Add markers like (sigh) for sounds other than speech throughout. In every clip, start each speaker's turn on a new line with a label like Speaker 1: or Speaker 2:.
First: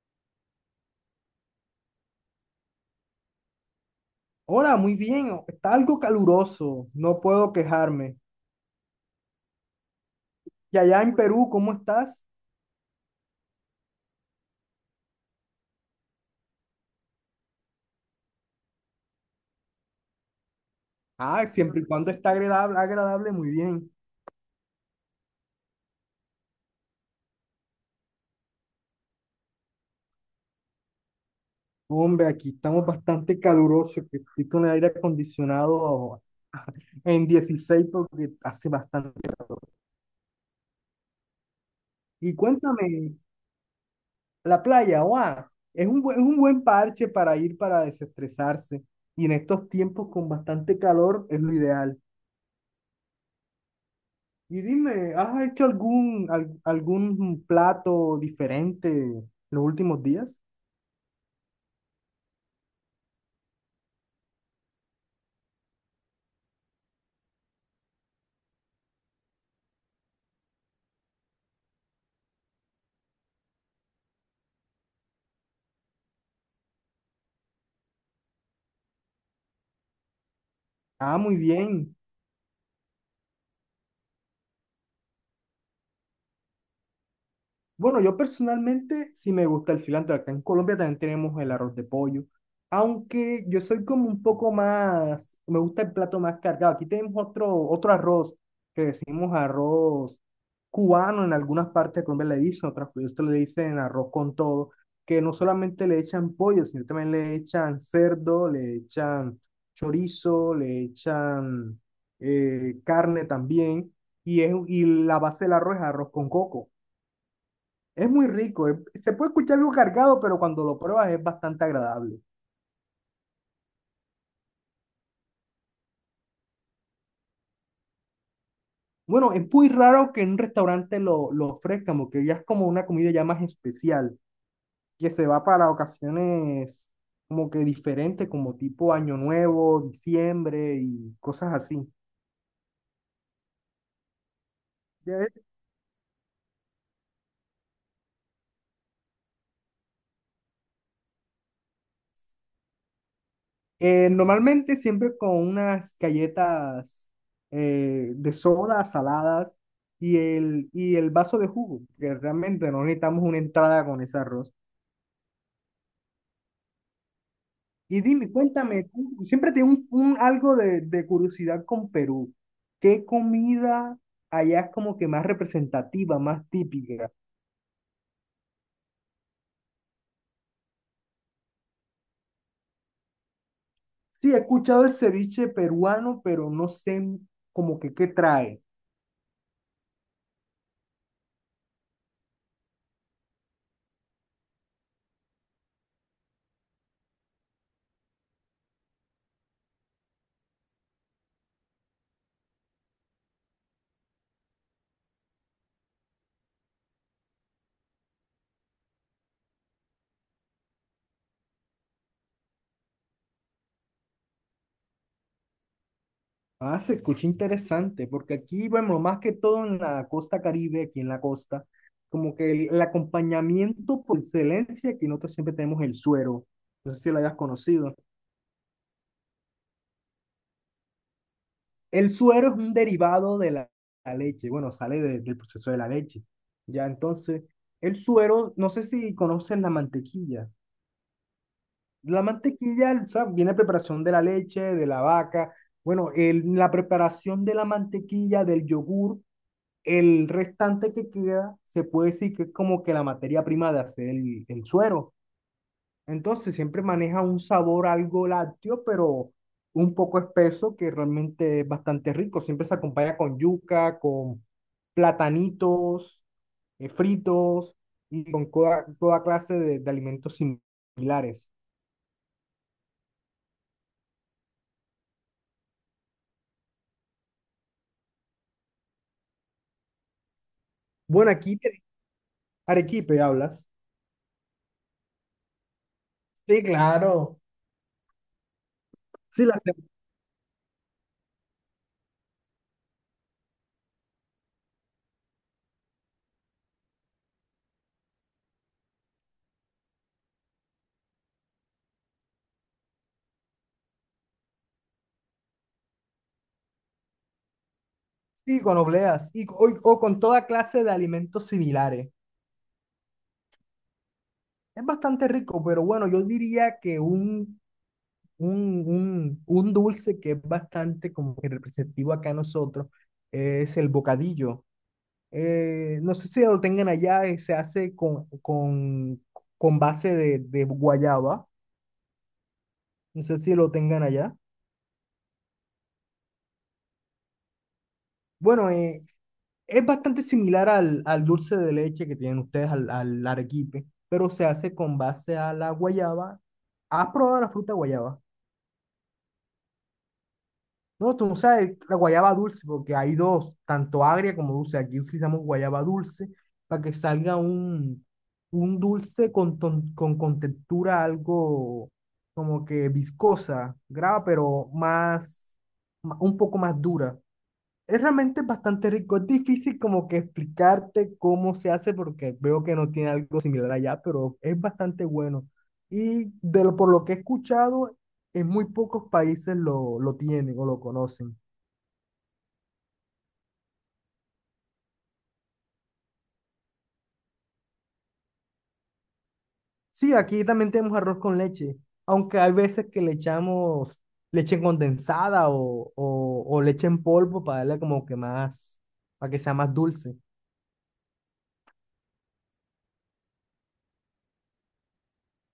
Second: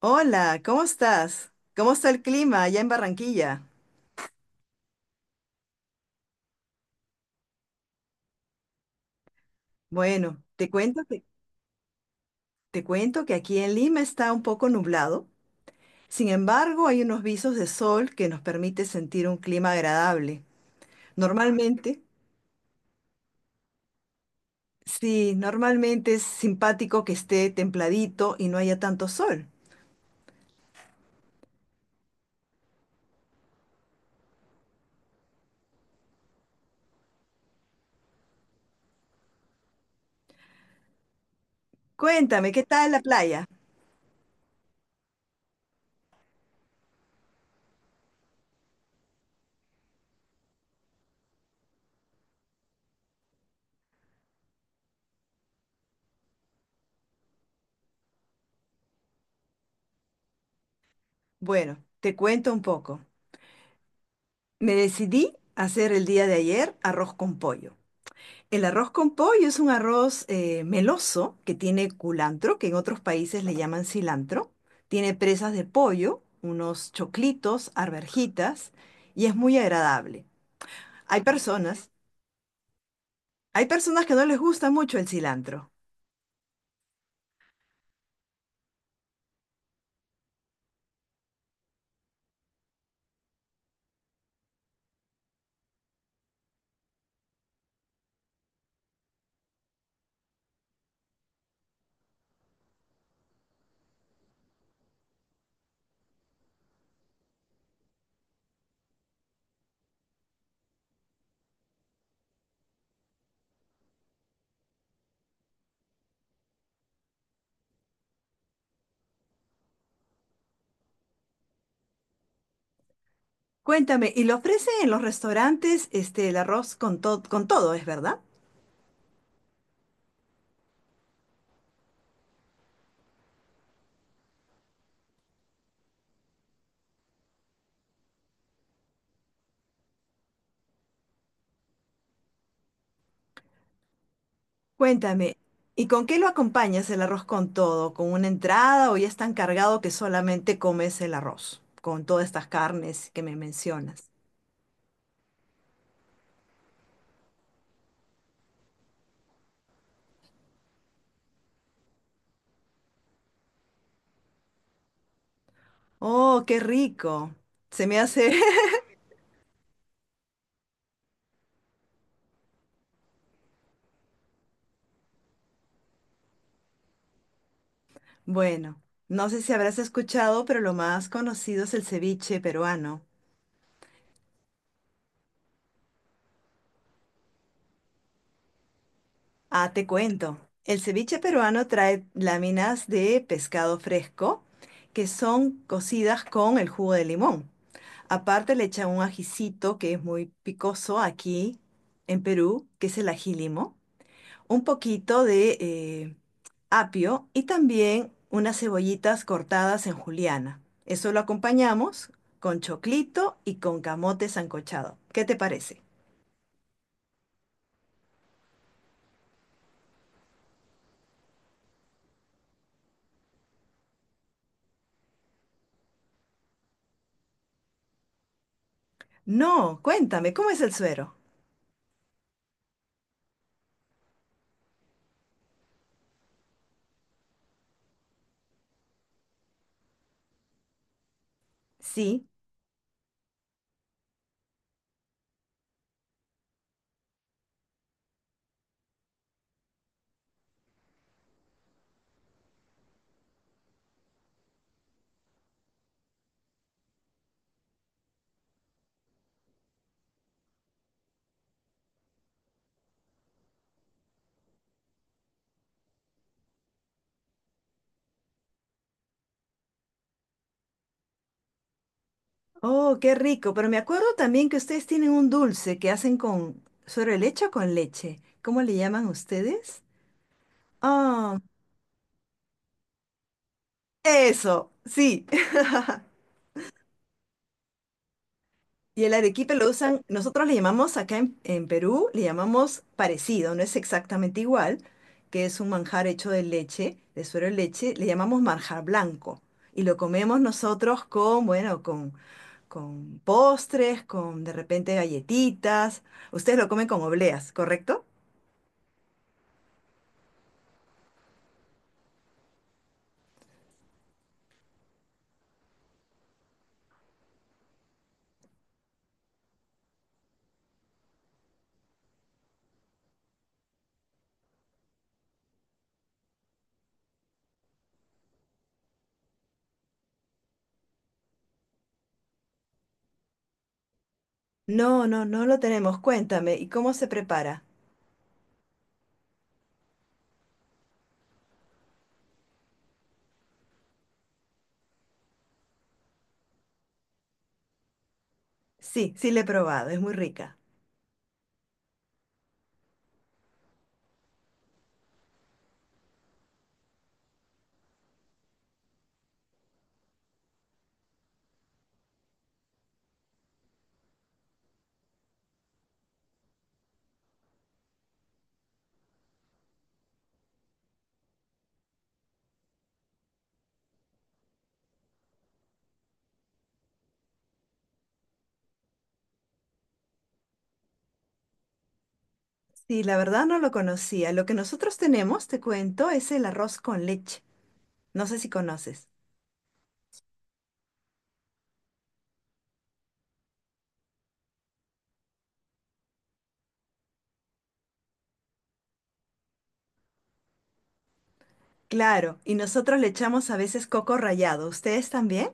Speaker 1: Hola, ¿cómo estás? ¿Cómo está el clima allá en Barranquilla?
Speaker 2: Hola, muy bien. Está algo caluroso, no puedo quejarme.
Speaker 1: Bueno,
Speaker 2: Y allá en Perú, ¿cómo estás?
Speaker 1: te cuento que aquí en Lima está un poco nublado. Sin embargo, hay unos visos de sol que nos permite sentir un clima agradable.
Speaker 2: Ah, siempre y
Speaker 1: Normalmente,
Speaker 2: cuando está agradable, agradable, muy bien.
Speaker 1: sí, normalmente es simpático que esté templadito y no haya tanto sol.
Speaker 2: Hombre, aquí estamos bastante calurosos, que estoy con el aire acondicionado (laughs) en 16 porque hace bastante. Y
Speaker 1: Cuéntame, ¿qué tal la
Speaker 2: cuéntame,
Speaker 1: playa?
Speaker 2: la playa, guau, es un buen parche para ir para desestresarse. Y en estos tiempos con bastante calor es lo ideal. Y dime, ¿has hecho algún plato diferente en los últimos días?
Speaker 1: Bueno, te cuento un poco. Me decidí a hacer el día de ayer arroz con pollo. El arroz con pollo es un arroz meloso que tiene culantro, que en otros países le llaman cilantro. Tiene presas de pollo, unos choclitos, arvejitas, y es muy agradable.
Speaker 2: Ah,
Speaker 1: Hay
Speaker 2: muy
Speaker 1: personas,
Speaker 2: bien.
Speaker 1: hay personas que no les gusta mucho el cilantro.
Speaker 2: Bueno, yo personalmente sí me gusta el cilantro. Acá en Colombia también tenemos el arroz de pollo. Aunque yo soy como un poco más, me gusta el plato más cargado. Aquí tenemos otro arroz que decimos arroz cubano. En algunas partes de Colombia le dicen, otras partes le dicen arroz con todo, que no solamente le echan pollo, sino también le echan cerdo, le echan chorizo, le echan carne también. Y la base del arroz es arroz con coco. Es muy rico, se puede escuchar algo cargado, pero cuando lo pruebas es bastante agradable.
Speaker 1: Cuéntame, ¿y lo ofrecen en los restaurantes este, el arroz con, to- con todo, es verdad?
Speaker 2: Bueno, es muy raro que en un restaurante lo ofrezcan, porque ya es como una comida ya más especial, que se va para ocasiones como que diferentes, como tipo Año Nuevo, diciembre y cosas así. Ya
Speaker 1: Cuéntame,
Speaker 2: es-
Speaker 1: ¿y con qué lo acompañas el arroz con todo? ¿Con una entrada o ya es tan cargado que solamente comes el arroz con todas estas carnes que me mencionas?
Speaker 2: Normalmente siempre con unas galletas de soda, saladas y el vaso de jugo, que realmente no necesitamos una entrada con ese arroz.
Speaker 1: Oh, qué rico. Se me
Speaker 2: Y dime,
Speaker 1: hace... (laughs)
Speaker 2: cuéntame, tú siempre tengo un algo de curiosidad con Perú. ¿Qué comida allá es como que más representativa, más típica?
Speaker 1: Bueno, no sé si habrás escuchado, pero lo más conocido es el ceviche peruano.
Speaker 2: Sí, he escuchado el ceviche peruano, pero no sé como que qué trae.
Speaker 1: Ah, te cuento. El ceviche peruano trae láminas de pescado fresco que son cocidas con el jugo de limón. Aparte le echan un ajicito que es muy picoso aquí en Perú, que es el ají limo. Un poquito de apio y también unas cebollitas cortadas en juliana. Eso lo acompañamos con choclito y con camote sancochado. ¿Qué te parece?
Speaker 2: Ah, se escucha interesante, porque aquí, bueno, más que todo en la costa Caribe, aquí en la costa, como que el acompañamiento por excelencia, aquí nosotros siempre tenemos el suero. No sé si lo hayas conocido.
Speaker 1: No, cuéntame, ¿cómo es el suero?
Speaker 2: El suero es un derivado de la leche, bueno, sale del proceso de la leche. Ya, entonces, el suero, no sé si conoces la mantequilla. La
Speaker 1: Sí.
Speaker 2: mantequilla, o sea, viene preparación de la leche, de la vaca. Bueno, la preparación de la mantequilla, del yogur, el restante que queda, se puede decir que es como que la materia prima de hacer el suero. Entonces siempre maneja un sabor algo lácteo, pero un poco espeso que realmente es bastante rico. Siempre se acompaña con yuca, con platanitos fritos y con toda clase de alimentos similares.
Speaker 1: Oh, qué rico, pero me acuerdo también que ustedes tienen un dulce que hacen con suero de leche o con leche. ¿Cómo le llaman ustedes?
Speaker 2: Bueno,
Speaker 1: Oh,
Speaker 2: arequipe hablas.
Speaker 1: eso, sí. (laughs)
Speaker 2: Sí, claro.
Speaker 1: Y el
Speaker 2: Sí,
Speaker 1: arequipe
Speaker 2: las
Speaker 1: lo
Speaker 2: tem-
Speaker 1: usan, nosotros le llamamos acá en Perú, le llamamos parecido, no es exactamente igual, que es un manjar hecho de leche, de suero de leche, le llamamos manjar blanco. Y lo comemos nosotros con, bueno, con postres, con de repente galletitas. Ustedes lo comen con obleas, ¿correcto?
Speaker 2: sí, con obleas y, o con toda clase de alimentos similares. Es bastante rico, pero bueno, yo diría que un dulce que es bastante como que representativo acá a nosotros es el bocadillo. No sé si lo tengan allá, se hace con base de guayaba. No sé si lo tengan allá.
Speaker 1: No, no, no lo tenemos. Cuéntame, ¿y cómo se prepara?
Speaker 2: Bueno, es bastante similar al dulce de leche que tienen ustedes, al arequipe, pero se hace con base a la guayaba. ¿Has probado la fruta guayaba?
Speaker 1: Sí, sí le he probado, es muy rica.
Speaker 2: No, tú no sabes la guayaba dulce, porque hay dos, tanto agria como dulce. Aquí utilizamos guayaba dulce para que salga un dulce con textura algo como que viscosa, grave, pero un poco más dura. Es realmente bastante rico. Es difícil como que explicarte cómo se hace porque veo que no tiene algo similar allá, pero es bastante bueno. Y por lo que he escuchado, en muy pocos países lo tienen o lo conocen.
Speaker 1: Sí, la verdad no lo conocía. Lo que nosotros tenemos, te cuento, es el arroz con leche. No sé si conoces.
Speaker 2: Sí, aquí también tenemos arroz con leche, aunque hay veces que le echamos leche condensada o leche en polvo para darle como que más, para que sea más dulce.
Speaker 1: Claro, y nosotros le echamos a veces coco rallado. ¿Ustedes también?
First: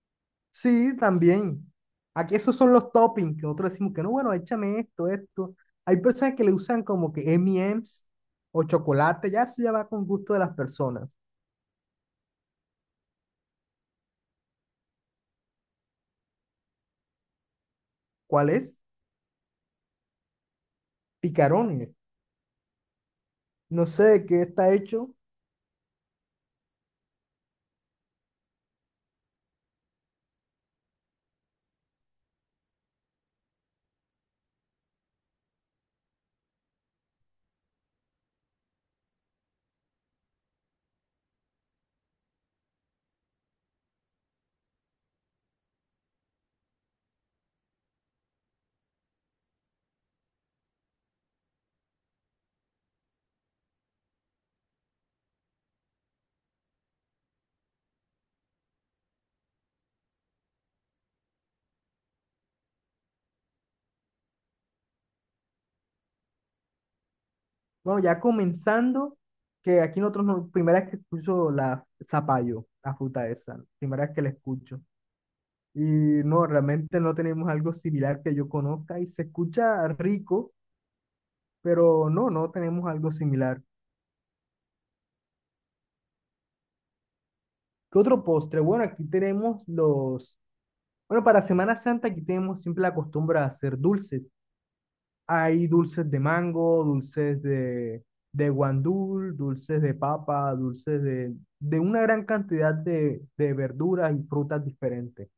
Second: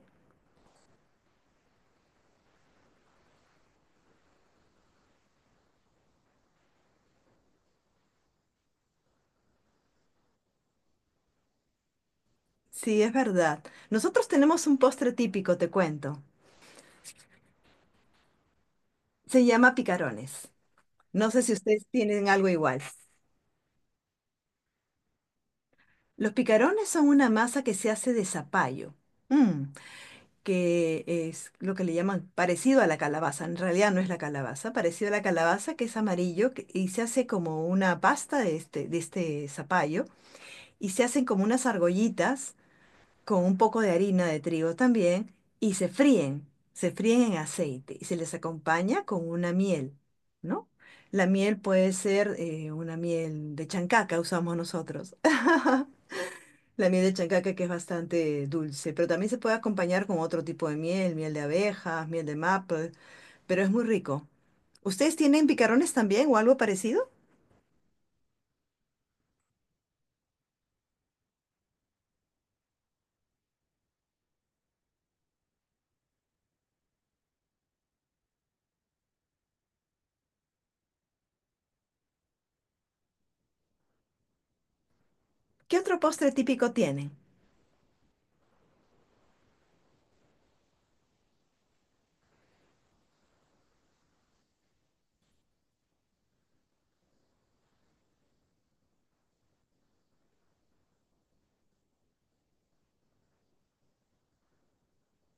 Speaker 2: Sí, también. Aquí esos son los toppings, que nosotros decimos que no, bueno, échame esto, esto. Hay personas que le usan como que M&M's o chocolate, ya eso ya va con gusto de las personas.
Speaker 1: Sí, es verdad. Nosotros tenemos un postre típico, te cuento.
Speaker 2: ¿Cuál es?
Speaker 1: Se llama picarones. No sé si ustedes
Speaker 2: Picarones.
Speaker 1: tienen algo igual.
Speaker 2: No sé de qué está hecho.
Speaker 1: Los picarones son una masa que se hace de zapallo, mm, que es lo que le llaman parecido a la calabaza. En realidad no es la calabaza, parecido a la calabaza que es amarillo que- y se hace como una pasta de este zapallo y se hacen como unas argollitas con un poco de harina de trigo también y se fríen en aceite y se les acompaña con una miel, ¿no? La miel puede ser una miel de chancaca, usamos nosotros. (laughs) La miel de chancaca que es bastante dulce, pero también se puede acompañar con otro tipo de miel, miel de abejas, miel de maple, pero es muy rico. ¿Ustedes tienen picarones también o algo parecido?
Speaker 2: Bueno, ya comenzando, que aquí nosotros, primera vez que escucho la zapallo, la fruta esa, primera vez que la escucho. Y no, realmente no tenemos algo similar que yo conozca y se escucha rico, pero no tenemos algo similar.
Speaker 1: ¿Qué otro postre típico tienen?
Speaker 2: ¿Qué otro postre? Bueno, aquí tenemos los... Bueno, para Semana Santa aquí tenemos siempre la costumbre de hacer dulces. Hay dulces de mango, dulces de guandul, dulces de papa, dulces de una gran cantidad de verduras y frutas diferentes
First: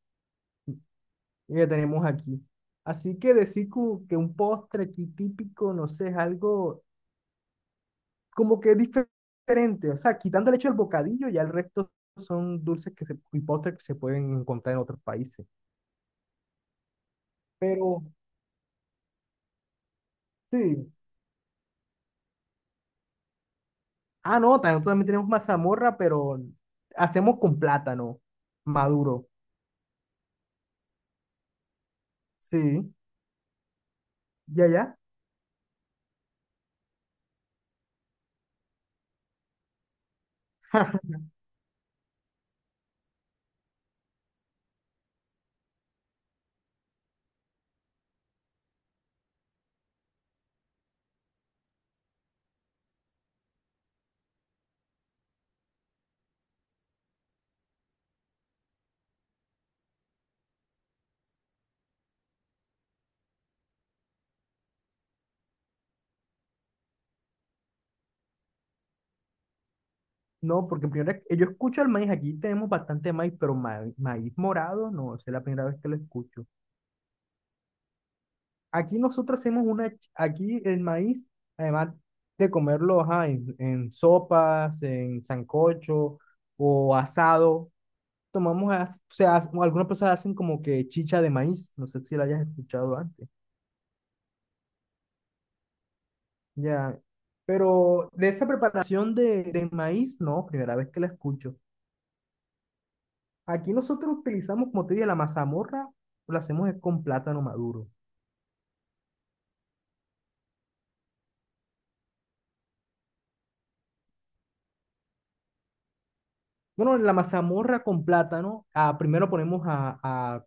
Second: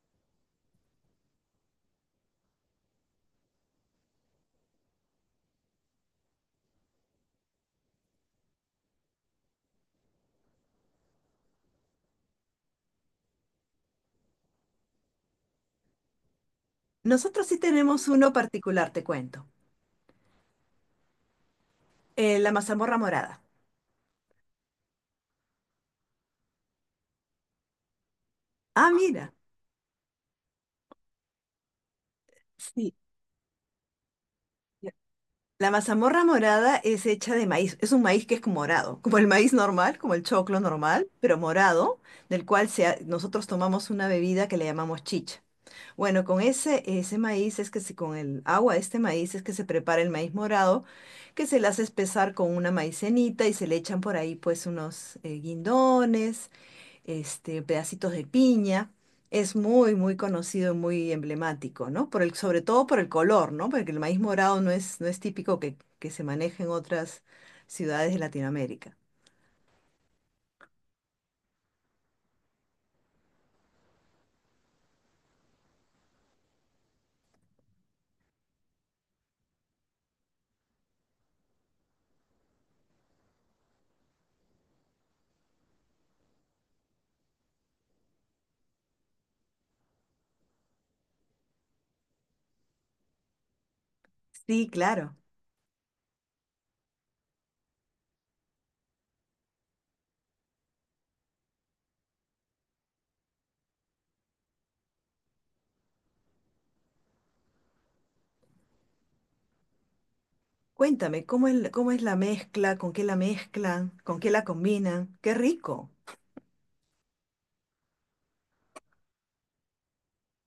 Speaker 2: y que tenemos aquí. Así que decir como que un postre aquí típico, no sé, es algo como que diferente. O sea, quitando el hecho del bocadillo, ya el resto son dulces y postres que se pueden encontrar en otros países.
Speaker 1: Nosotros sí
Speaker 2: Pero
Speaker 1: tenemos uno particular, te cuento.
Speaker 2: sí.
Speaker 1: La mazamorra morada.
Speaker 2: Ah, no, también tenemos mazamorra, pero hacemos con plátano
Speaker 1: Ah,
Speaker 2: maduro.
Speaker 1: mira.
Speaker 2: Sí,
Speaker 1: Sí.
Speaker 2: ya,
Speaker 1: Ya.
Speaker 2: ya.
Speaker 1: La mazamorra morada es hecha de maíz. Es un maíz que es como morado, como el maíz normal, como el choclo normal,
Speaker 2: (laughs)
Speaker 1: pero morado, del cual se ha- nosotros tomamos una bebida que le llamamos chicha. Bueno, con ese, ese maíz es que se, con el agua de este maíz es que se prepara el maíz morado, que se le hace espesar con una maicenita y se le echan por ahí pues unos guindones, este, pedacitos de piña. Es muy, muy conocido y muy emblemático, ¿no? Por el, sobre todo por el color, ¿no? Porque el maíz morado no es, no es típico que se maneje en otras ciudades de Latinoamérica.
Speaker 2: No, porque primero yo escucho el maíz, aquí tenemos bastante maíz, pero maíz morado, no, esa es la primera vez que lo escucho. Aquí nosotros hacemos aquí el maíz, además de comerlo, ajá, en, sopas, en sancocho o asado, o sea, algunas personas hacen como que chicha de maíz, no sé si la hayas escuchado antes.
Speaker 1: Sí, claro.
Speaker 2: Ya, pero de esa preparación de maíz, no, primera vez que la escucho. Aquí nosotros utilizamos, como te dije, la mazamorra, lo hacemos es con plátano maduro.
Speaker 1: Cuéntame, cómo es la mezcla? ¿Con qué la mezclan? ¿Con qué la combinan?
Speaker 2: Bueno, la mazamorra con plátano, ah, primero ponemos a, a-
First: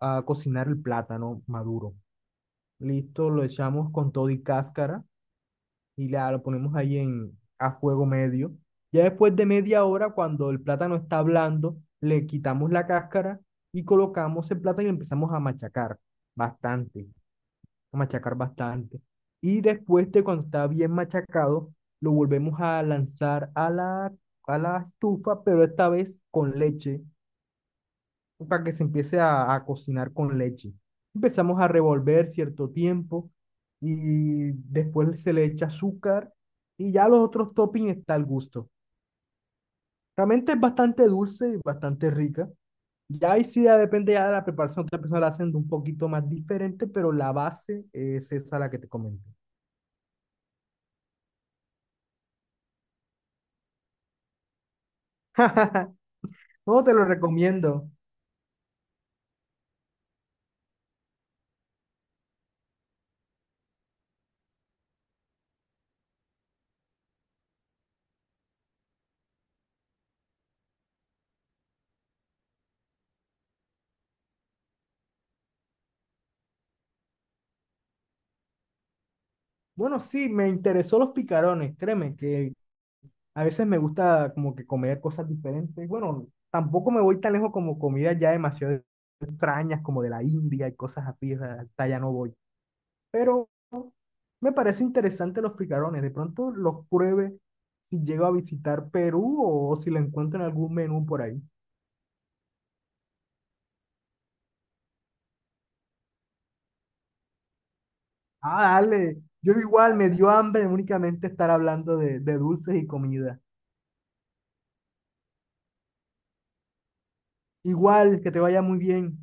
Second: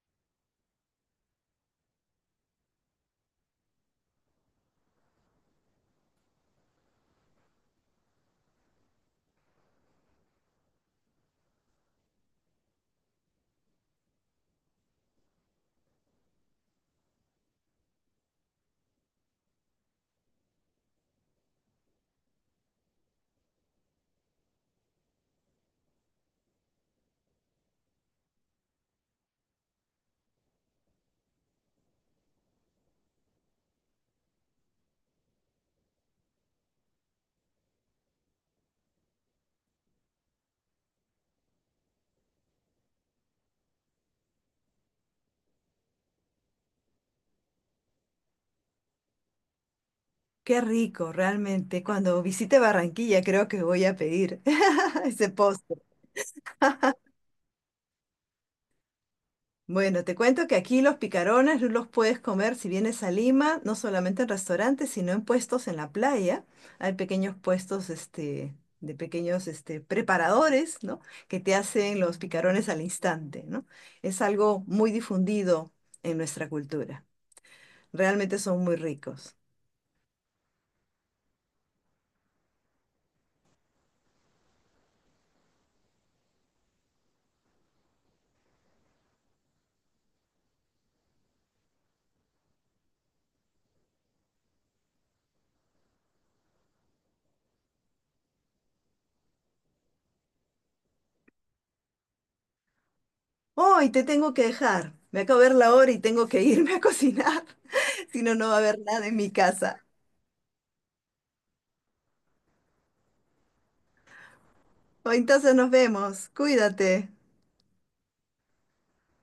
Speaker 2: a- a cocinar el plátano maduro. Listo, lo echamos con todo y cáscara. Lo ponemos ahí a fuego medio. Ya después de media hora, cuando el plátano está blando, le quitamos la cáscara y colocamos el plátano y empezamos a machacar bastante, a machacar bastante. Y después de cuando está bien machacado, lo volvemos a lanzar a la estufa, pero esta vez con leche para que se empiece a cocinar con leche. Empezamos a revolver cierto tiempo y después se le echa azúcar y ya los otros toppings está al gusto. Realmente es bastante dulce y bastante rica. Ya ahí sí ya depende ya de la preparación, otra persona la hacen de un poquito más diferente, pero la base es esa la que te comenté.
Speaker 1: Qué rico, realmente. Cuando visite Barranquilla creo que voy a pedir (laughs) ese postre.
Speaker 2: (laughs) No, te lo recomiendo.
Speaker 1: Bueno, te cuento que aquí los picarones los puedes comer si vienes a Lima, no solamente en restaurantes, sino en puestos en la playa. Hay pequeños puestos, este, de pequeños, este, preparadores, ¿no? Que te hacen los picarones al instante, ¿no? Es algo muy difundido en nuestra cultura. Realmente son muy ricos.
Speaker 2: Bueno, sí, me interesó los picarones, créeme que a veces me gusta como que comer cosas diferentes. Bueno, tampoco me voy tan lejos como comidas ya demasiado extrañas, como de la India y cosas así, o sea, hasta allá no voy. Pero me parece interesante los picarones. De pronto los pruebe si llego a visitar Perú o si lo encuentro en algún menú por ahí.
Speaker 1: Oh, y te tengo que dejar. Me acabo de ver la hora y tengo que irme a cocinar. (laughs) Si no, no va a
Speaker 2: Ah,
Speaker 1: haber nada en
Speaker 2: dale.
Speaker 1: mi
Speaker 2: Yo
Speaker 1: casa.
Speaker 2: igual me dio hambre únicamente estar hablando de dulces y comida.
Speaker 1: Oh, entonces nos vemos. Cuídate.
Speaker 2: Igual, que te vaya muy bien.